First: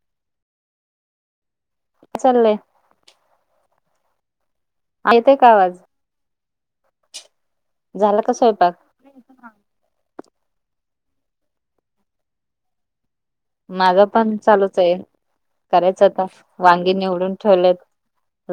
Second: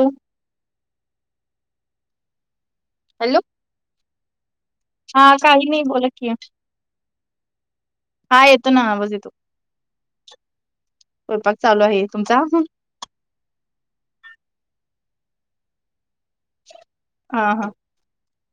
हम्. चाललय. हॅलो. हा येतय का काही आवाज नाही बोला की, झाला का हा येतो स्वयंपाक ना आवाज येतो. स्वयंपाक चालू आहे तुमचा. माझं पण चालूच आहे, करायचं आता, वांगी निवडून हा हा ठेवलेत.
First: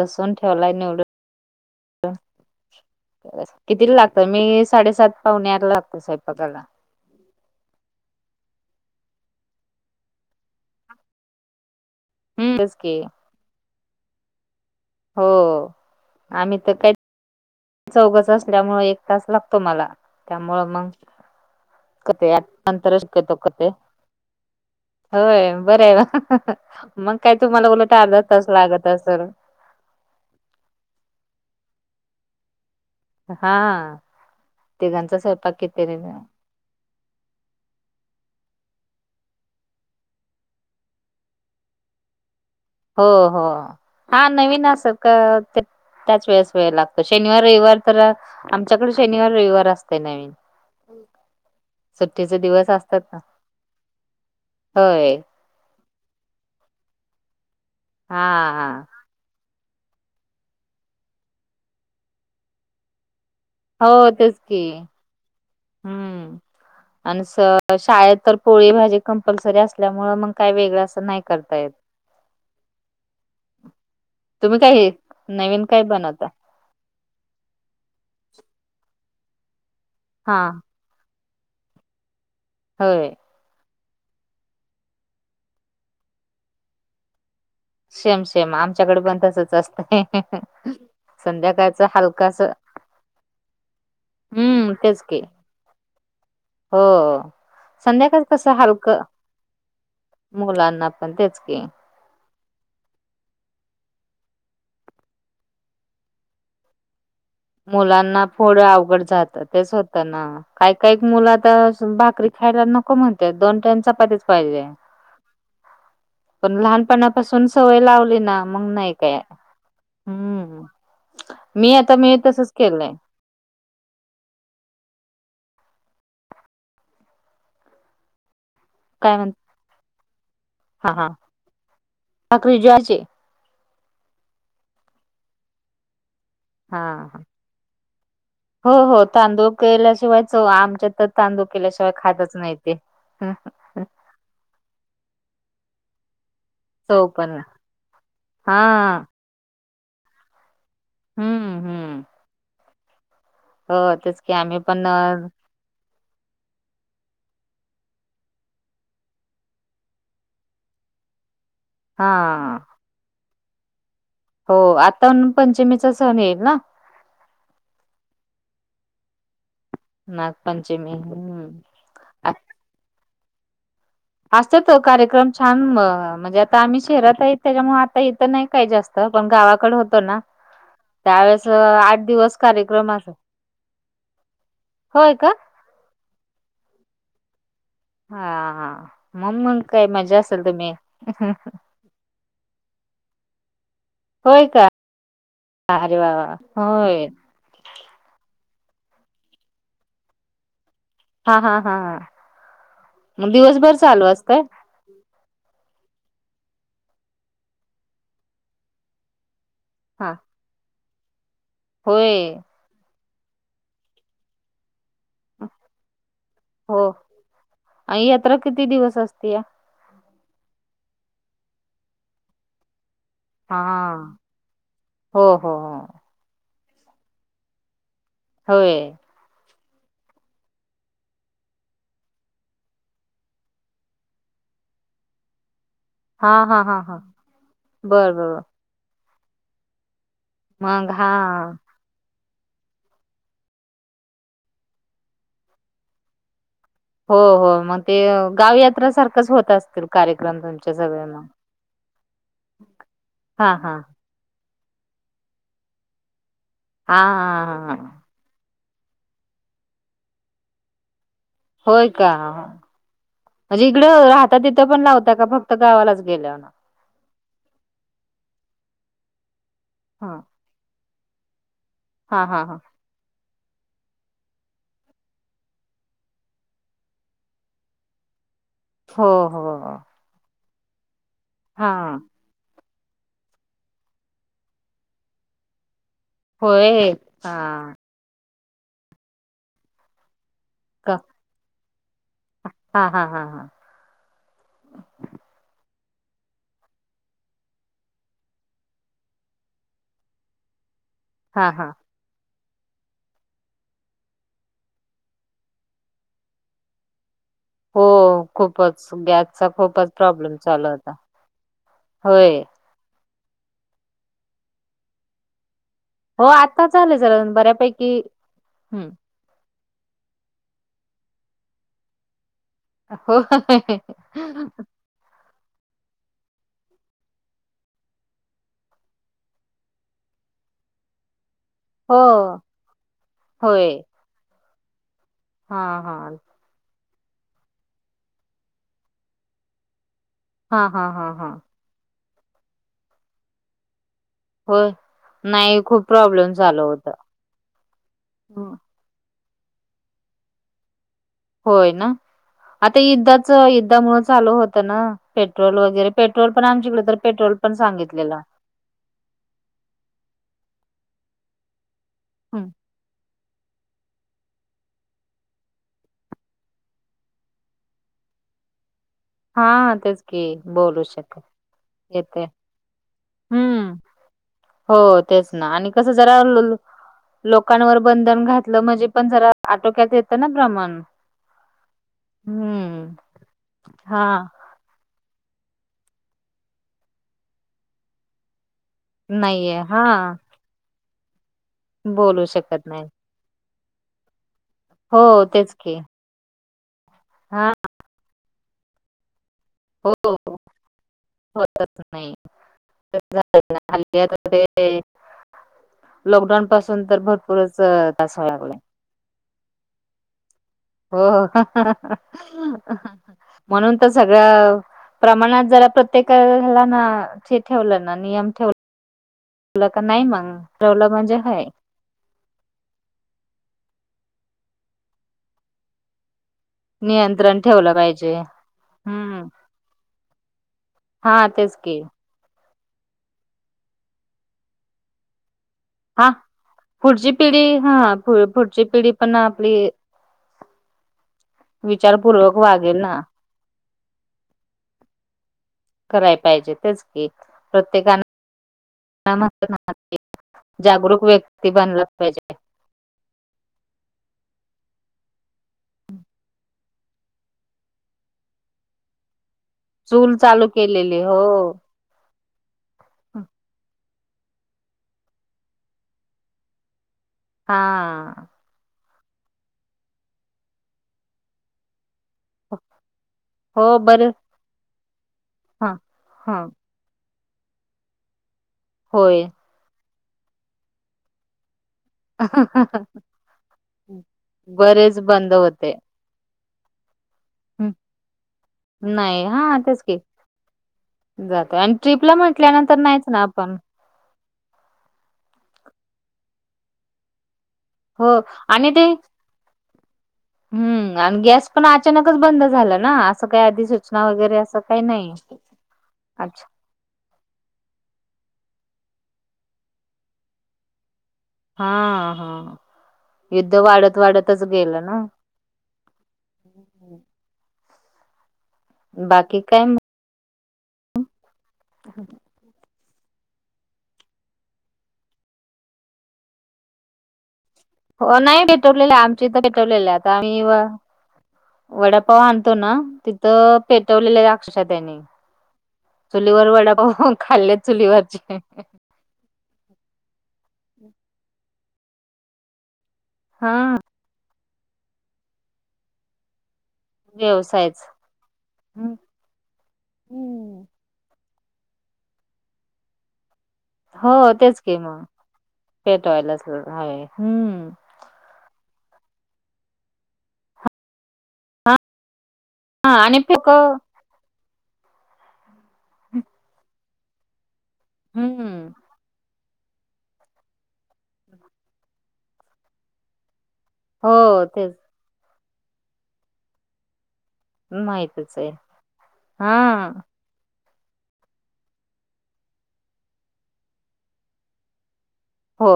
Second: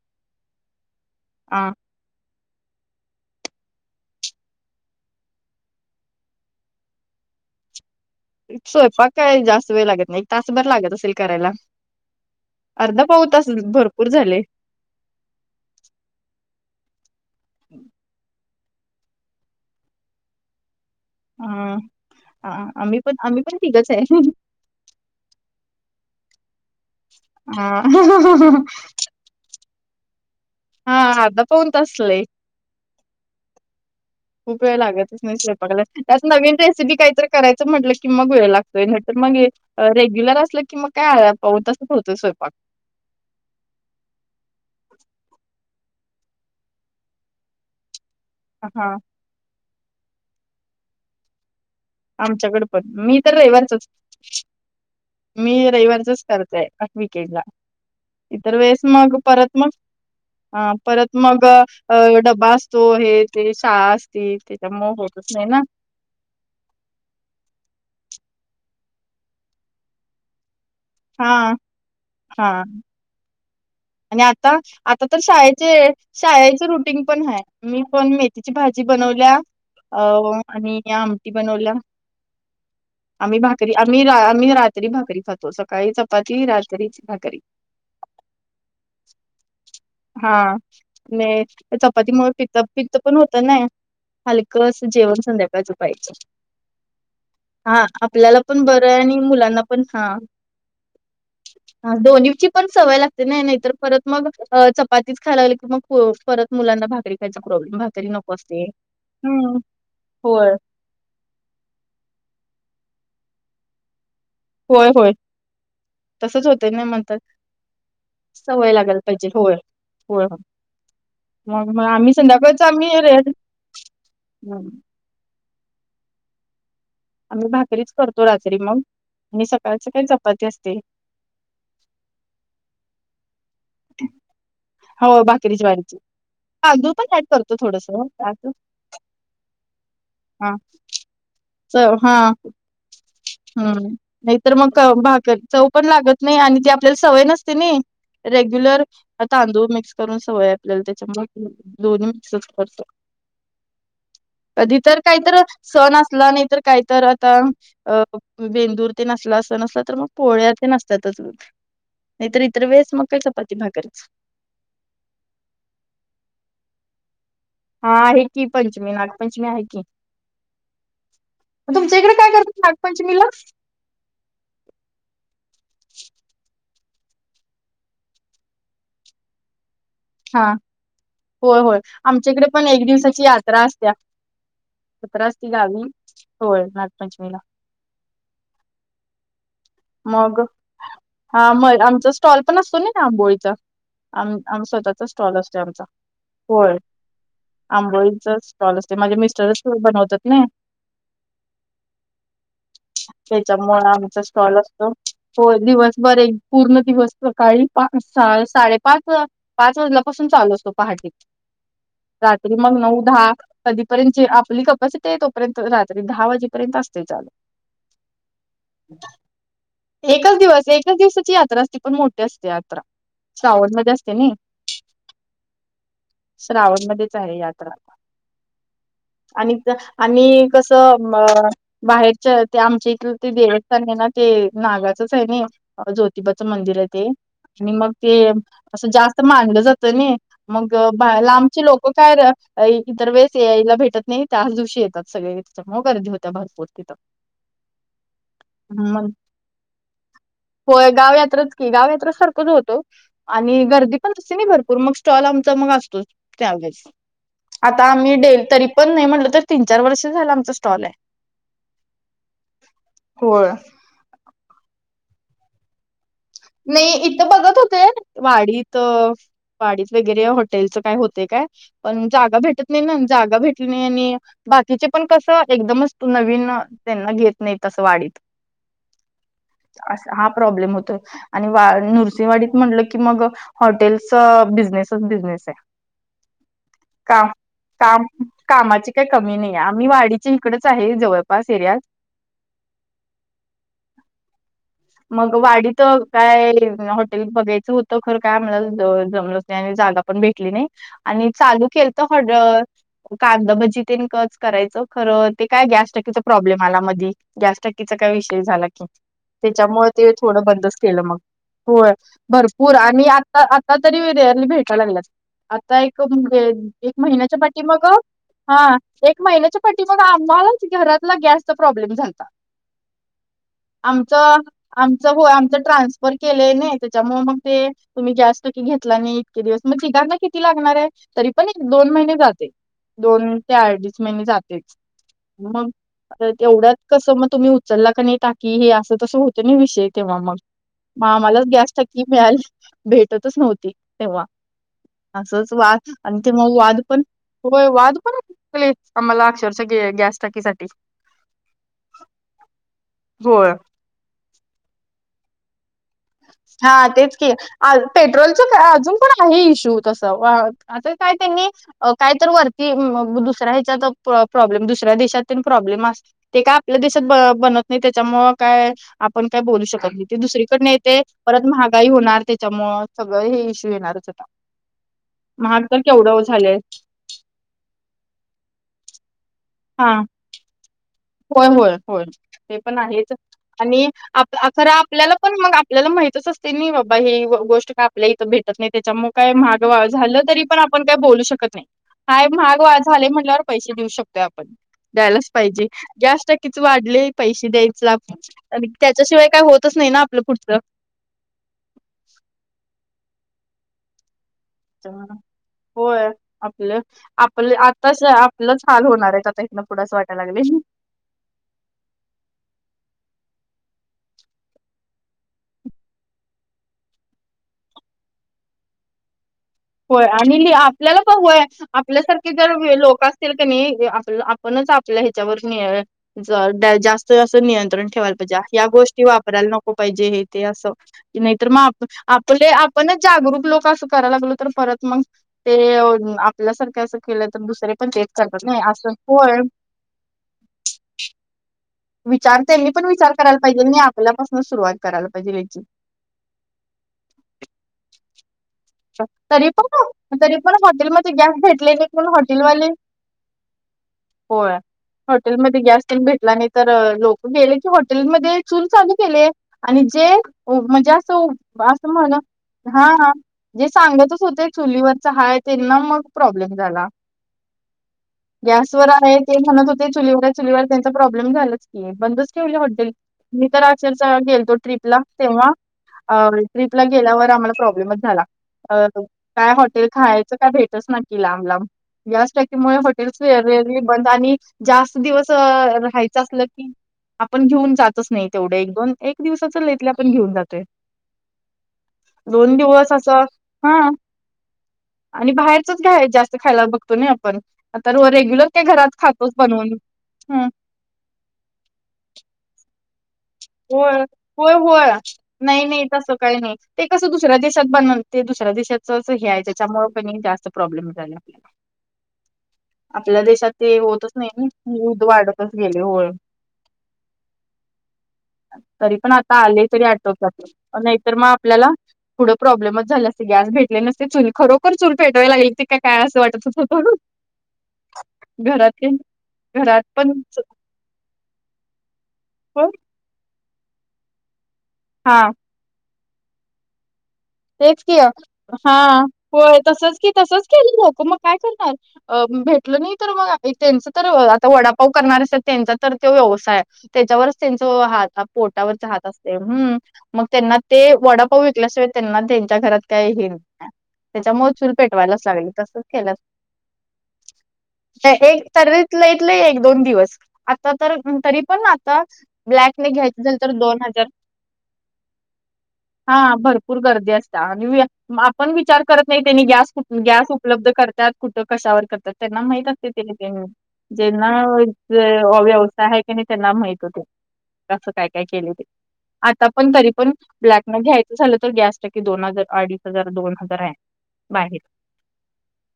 लसूून ठेवलाय निवडून. हा. त, कितीला लागत मी साडेसात पाहुने आठला लागतोय स्वयंपाकाला. स्वयंपाक काय जास्त वेळ लागत नाही तास भरं लागत असेल करायला. हम्म तेच की अर्धा पाऊन तास भरपूर झाले. हो, आम्ही तर काही चौघच असल्यामुळे एक तास लागतो मला, त्यामु म हा कते आठ हा. आम्ही नंतरच पण शिकतो आम्ही पण कते. तिघच आहे होय बर आहे, मग काय हा तुम्हाला उलट अर्धा तास लागत असल. हा अर्धा पाऊन तास लई. हा. खूप वेळ तिघांचा लागतच नाही स्वयंपाक स्वयंपाकाला किती त्यात नवीन रेसिपी काहीतर करायचं म्हटलं की मग वेळ लागतोय न तर मग रेग्युलर असलं की मग काय पाहून तासात होतोय स्वयंपाक. हो हो हा नवीन असत का त्याच वेळेस वेळ लागतो शनिवार रविवार तर आमच्याकडे हा शनिवार रविवार असते नवीन सुट्टीचे आमच्याकड दिवस पण असतात ना मी तर रविवारचच. होय मी रविवारचच करतोय आठ विकेड ला हा इतर हा वेळेस मग परत मग ह परत मग अ डबा असतो हे. ते शाळा हो तेच असतील की त्याच्या मग होतच नाही ना. हम्म आणि शाळेत तर पोळी भाजी कंपल्सरी असल्यामुळे मग काय वेगळां अस. नाही हा करता येत. हा आणि आता तुम्ही काय आता तर नवीन शाळेचे काय बनवता शाळेचे रुट. पण ह मी पण मेथीची भाजी बनवल्या अ हा आणि या आमटी बनवला. होय. आम्ही भाकरी आम्ही रा आम्ही रात्री भाकरी खातो सकाळी चपाती रात्रीच भाकरी सेम सेम आमच्याकडे पण तसच असतंय हा म संध्याकाळच हलकं चपातीमुळे असं प पत पण होत. तर नाही हलकं अस जेवण संध्याकाजू पायचं. हा. हा आपल्याला पण बरं आहे आणि मुलांना पण हा. मुलांना पण तेच की ह दोन दिवशी पण सवय लागते. नाही नाही तर परत मग चपातीच खाय लागली कि मग परत मुलांना भागरी मुलांना फोड अवघड जातं हम्म. तेच होतं ना होय काय? काही एक मुलं आता बाकरी खायला नको म्हणते दोन टान चपातीत होय होय. तसच पण होत ना म्हणंत लहानपणापासून सवय लावली ना मग सवय नाही लागाल काय पाहिजे होय. हो हम्म मग मी मग आता आम्ही मी तसच संध्याकाळच आम्ही केलंय र. आम्ही भाकरीच करतो रात्री मग काय म्हणत? आणि सकाळच काही चपाती असते. हा हा बाकीचे हो भाकरीच्या ज्वारी रीची हा हो हो तांदूळ केल्याशिवाय च हा. आमच्या तांदूळ च- केल्याशिवाय हा खातच नाही ते हम्म नाहीतर मग भाकर चव पण लागत नाही आणि ती आपल्याला चव सवय पण नसते ना. हा रेग्युलर तांदूळ मिक्स करून सवय आपल्याला त्याच्या हम्म हम्म दोन्ही मिक्सच करत. हो तेच की आम्ही पण सण असला नाहीतर काहीत आता अ बेंदूर ते नसला असं नसला तर मग पोळ्या ते नसतातच. नाही तर हा इतर वेळेस मगक चपाती भागच. हो आता पंचमीचा सण येईल ना. हा आहे की पंचमी नागपंचमी आहे की नागपंचमी हम्म. तुमच्याकडे काय करतात नागपंचमी पंचमीला. असत तो कार्यक्रम छान म्हणजे आता आम्ही शहरात आहे त्याच्यामुळे आता येतं नाही काय जास्त पण गावाकडे होतो ना. हा त्यावेेळेस हो होय आठ दिवस आमच्याकडे पण एक कार्यक्रम अस दिवसाची यात्रा असत्या. होय का सातरास त झााली होय नागपंचमीला हा मग मग काय मजा असेल तुम्ही? आमच. स्टॉल पण असतो ना ना आंबोळीचा आमी होय आमी का स्वतःचा स्टॉल असतोय आमचा, अरे वा वा होय आंबोळीचा स्टॉल असतोय माझे मिस्टरच बनवतात ने हा हा हा मग दिवसभर चालू असतंय? हॅलो! हो दिवस भर एक पूर्ण दिवस सकाळी पाच साडेपाच पाच हा वाजल्यापासून चालू असतो पहाटे होय रात्री मग नऊ दहा कधीपर्यंत जी आपली बस ते तोपर्यंत रात्री दहा वाजेपर्यंत हो असतय चालु आणि यात्रा किती दिवस असते या एकाच दिवस एकाच दिवसाची यात्रा असती पण मोठी असती यात्रा हा श्रावण मध्ये असते नी? हो हो हो श्रावण मध्येच आहे यात्रा होय आणि तिथं आणि कसं मं बाहेरच्या ते आमचे इथ ते देवस्थानय ना ते नागाचच हाय नी हा ज्योतिबाचं हा मंदिर हा आहे हा ते आणि मग बर ते बर बर. असं जास्त मानलं जातं नी मग लांबची लोकं [unintelligible] हो काय इतर वेळेस यायला भेटत नाही त्याच दिवशी येतात सगळें त्याच्यामुळं गर्दी होत्या भरपूर तिंथ हो हो, मग ते गाव यात्र मग सारखच होत असतील,, कार्यक्रम तुमचे होय सगळे गाव म? यात्राच की गाव यात्रा सारखंच होतो आणि गर्दीत [unintelligible] भरपूर मग स्टॉल आमचा मग असतो, त्यावेळी हा हा हा आता हा. आम्ही डेली तरी पण नाही म्हटलं तर तीन चार वर्ष झालंय आमचा स्टॉलाय होय का,, होय म्हणजे इकडं राहता तिथं पण लावता का? फक्त गावालाच गेल्याव नाही इथं बघत होते वाडीत, वाडीत हा वगैरे हॉटेलचं काय होतेय काय? पण हा जागा हा हा भेटत नाही ना जागा भेटली नाही आणि बाकीचे पण कसं, एकदमच नवीन, त्यांना घेत नाही असं वाडीत हो हो, असं हा प्रोब्लेम होतोय,, आणि हा वाडी नुस नरसेवाडीत म्हटलं की मग,, हॉटेलच बिझनेसच, बिझनेसय होय काम, हा काम, कामाची काही कमी नाही, आम्ही वाडीत तशी इकडचं आहे,, का जवळपास एरियात हा, हा, हा हा. मग वाडीत तर काय हॉटेल बघायचं होतं, खरं काय आम्हला जमलंच नाय आणि जागा पण भेटली नाही, आणि हा चालू हा केलंत तर [unintelligible] कादां भजी तेन करायचो, खरं ते काय, गॅस टाकीचा प्रॉब्लेम आला मधी गॅस हो टाकीचा काय विषय झाला, खूपच की गॅसचा त्यामुळे खूपच ते प्रॉब्लेम थोड चालू बंदच होता केल मग, होय, भरपु पूर,, आणि आता आता तरी रेयरली भेटायला लागल्यात आता एक, हो आता एक चालू जरा महिन्याच्या पाटीमाग, बऱ्यापैकी हा, हम्म. एक महिन्याच्या पाटी मागं आम्हालाच घरातला गॅसचा प्रॉब्लेम झालता हो काय मच, आमच होय ट्रान्सफर केलंय नाय, त्याच्यामुळे मग ते तुम्ही गॅस टाकी घेतला नाय, इतके दिवस, मग तिघांना किती लागणारय? तरी पण एक दोन हो महिने जाते, दोन ते होय अडीच महिने जातेच हा मग हा एवढ्यात कसं मग तुम्ही, उचला का नाही, टाकी, हे असं म तसं होतयनी विषय तेव्हा मग,, हा हा हा हा आम्हालाच गॅस टाकी मिळाली, भेटतच नव्हती, तेव्हा होय असच नाही खूप वाद,, आणि ते प्रॉब्लेम मग, झालं वाद होत. पण, होय वाद पण होताते लय आम्हाला अक्षरशः गॅस टाकीसाठी, होय ना, आता यूद्धाच, होय युद्धामुळे चालू होतं ना पेट्रोल वगैरेऽ पेट्रोल पण, आमच्याकडे तर पेट्रोल पण सांगितलेल. आमच्यात अजून पण आहे इशू तसा, वा आता काय त्यांनीऽ? अ काय तर हम्म. वरती दुसऱ्या ह्याच्यात अ प प्रॉब्लेम, दुसऱ्या देशात तेन प्रॉब्लेम असतेत, ते काय आपल्या देशात ब बनत नाही, त्याच्यामुळ काय? आपण काय बोलू हा शकत तेच नाही? ती की दुसरीकडन येत बोलू ते शकत परत महागाई होणार येते त्याच्यामुळ, सगळं हे इश्यू हम्म येणारच आता. हो, तेच ना, महाग आणि तर कसं जरा केवढं झालंय लोकांवर बंधन घातलं म्हणजे, पण जरा हा आटोक्यात येतं ना प्रमाण, होय, होय, होय, ते पण हम्म आहेच आणि हा आप आप खर आपल्याला पण मग, आपल्याला माहितच असतय, नाही बाबा ही गोष्ट काय आपल्या इथं भेट टत नाही. त्याच्यामुळे काय नाहीये महाग हा झालं तरी पण आपण काय बोलू शकत नाही. बोलू काय महाग शकत व्हा नाही झालय, म्हणल्यावर पैसे देऊ शकतोय आपण, हो द्यायलाच तेच पाहिजे. की गॅस् टाक्कीेच वाढलय पैसे हा द्यायच आणि त्याच्याशिवाय काय होतच नाही हो ना, आपलं पुढचं होतच नाही झालय आता ते होय लॉकडाऊन आपलं, पासून तर आपलं भरपूरच आताच त्रास व्हायला लागलाय. आपलंचऽ हाल होणार आहेत, आता इथनं पुढं आस वाटायला लागलय. हो [unintelligible] म्हणून तर सगळं प्रमाणात जरा प्रत्येकाला ना, ते ठेवलं ना नियम ठेव वलं का होय नाही मग, आणि लि ठेवलं आपल्याला पण म्हणजे होय हाय. आपल्यासारखे जर लोक असतील की नाही आप आपणच आपल्या ह्याच्यावर नियन जास्त जास्त नियंत्रण ठेवलं नियंत्रण ठेवायला पाहिजे. ह्या गोष्टी हम्म वापरायला नको. नको पाहिजे हे ते अस हा नाही, तर तेच की मग आपले आपण जागरूक लोक असं करायला लागलो तर परत मग ते हा आपल्यासारखे असं पुढची केलं तर, पिढी दुसरे पण हा तेच पु- करत्यात नाही. पुढची असं पिढी पण होय. आपली विचारपूर्वक विचार तेनी वागेल पण ना विचार करायला पाहिजे म आपल्यापासून सुरुवात करायला पाहिजे याची कराय पाहिजे. तेच की, प्रत्येकान तरी पण, तरी पण जागरूक हॉटेलमध्ये गॅस व्यक्ती भेटले बनलाच नाहीत, पाहिजे. म्हणून हॉटेलवाले होय. हॉटेलमध्ये गॅस तेन भेटला नाही, तर लोक गेले की, हॉटेलमध्ये चूल चालू केले. आणि जे चूल चालू म्हणजे केलेली हो असं असं म्हन हा. जे सांगतच होते, चुलीवरच हाय त्यांना मग प्रॉब्लेम झाला. हा आ. गॅसवर आहे ते म्हणत होते, चुलीवर चुलीवर त्यांचा प्रॉब्लेम झालाच की बंदच ठेवले हॉटेल मी तर हो बरे अक्षरशा गेलतो, ट्रीपला तेव्हा ह आ ह ट्रीप ला गेल्यावर आम्हाला प्रॉब्लेमच झाला. होय काय हॉटेल खायचं काय भेटच ना की, लांब लांब. गॅस टाकीेमुळ हॉटेल्स वेररली बंद आणि बरेच जास्त दिवस बंद होते राहायचं असल की आपण घेऊन जातच नाही तेवढं. एक दोन एक नाही दिवसाच हा तेच लईत लई की आपण घेऊन जातोय. जातोय आणि ट्रीपला दोन म्हटल्यानंतर दिवस नाहीच असं ना आपण हा आणि बाहेरचच घ्याय जास्त खायला बघतो नाई आपन पर आता हो रो रेग्युलर आणि ते घरात खातोच, बनवून हा. हम्म आणि गॅस पण अचानकच बंद झाला ना. असं काही आधी होय. सूचना वगैरे होय असं काही होय नाही नाही नाही तस काय अच्छा नाही? ते कसं दुसऱ्या देशात बनवून, ते दुसऱ्या देशाचंच हे हाय, त्याच्यामुळ कणी जास्त प्रॉब्लेम झाला. हा हा आपल्या देशात युद्ध ते वाढत होतच वाढतच नाही नि [unintelligible] वाढ. तसच गेले होय. ह हू. तरी पण आता बाकी आलय काय तरी आटोक्यात नाहीतर मग आपल्याला पुढं प्रॉब्लेमच झाला असता की, गॅस भेटले नसते. चूल खरोखर चूल पेटवायला लागल की काय असं वाटत होतं म्हणून. हो नाही भेटवलेलं आहे. आमच्या इथे घरात भेटवलेले आहे पण आता. आम्ही व वडाप - पप्पा आणतो पण ना? तिथं पेटवलेले अक्षरशा त्यानी. हा चुलीवर वडा पाव खाऊन. तेच की. हा. होय तसच की. तसच केलेल होत. मग काय करणार? भेटल नाही तर मग हा त्यांच- तर, आता वडापाव करणारे असतात त्यांचा तर तो व्यवसायये. त्याच्यावरच त्यांच व्यवसायच हात पोटावरचे हात असते. हम्म. मग त्यांना हम्म ते वडापाव- ल्याशिवाय त्यांना त्यांच्या घरात कायईल? हो त्याच्यामुळं तेच चूल की मग पेटवायलाच लागली. तसच केलं. पेटवायलाच हवे हम्म एक तरीतलं एक दोन दिवस. आता तर तरी- पण आताच. ब्लॅकने हा घ्यायच आणि असल फेक तर दोन हजार. हा. भरपूर गर्दी असता. आणि आपण हम्म विचार करत नाही- त्यानी गॅस कु गॅस उपलब्ध करतात. कुठं कशावर करतात? त्यांना माहित असते. तेने ते- हो ज्यांना तेच अ व्यवसाय आहे की नाही? त्यांना माहित होते. असं काय काय माहितच आहे केल ते. आता पण, हा तरी पण ब्लॅकने घ्यायचं झालं- तर गॅस टाकी दोन हजार, अडीच हजार दोन हजार आहे बाहेर. हो.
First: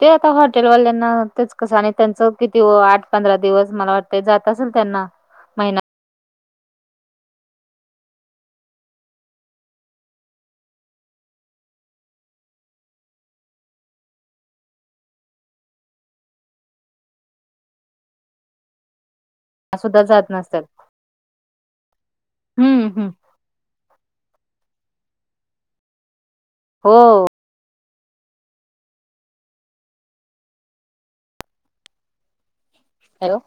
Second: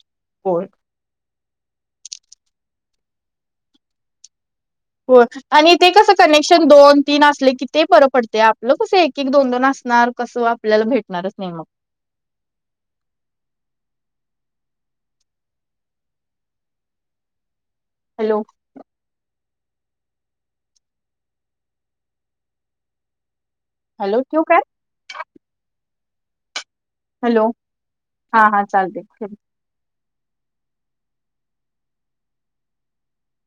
ते आता होय हॉटेलवाल्या- ना तेच कसं आणि त्यांच किती आठ पंधरा दिवस मला वाटतय जात असेल त्यांना. हो आणि महिना ते कस कनेक्शन दोन तीन असले की ते बर पडतेया. आपलं कस एक एक दोन दोन असणार कसं- आपल्याला भेटणारच नाही मग. हॅलो. सुद्धा जात नसेल. हम्म हम्म. हॅलो. ठेवू काय? हो. हॅलो. हा हा चालते. हॅलो.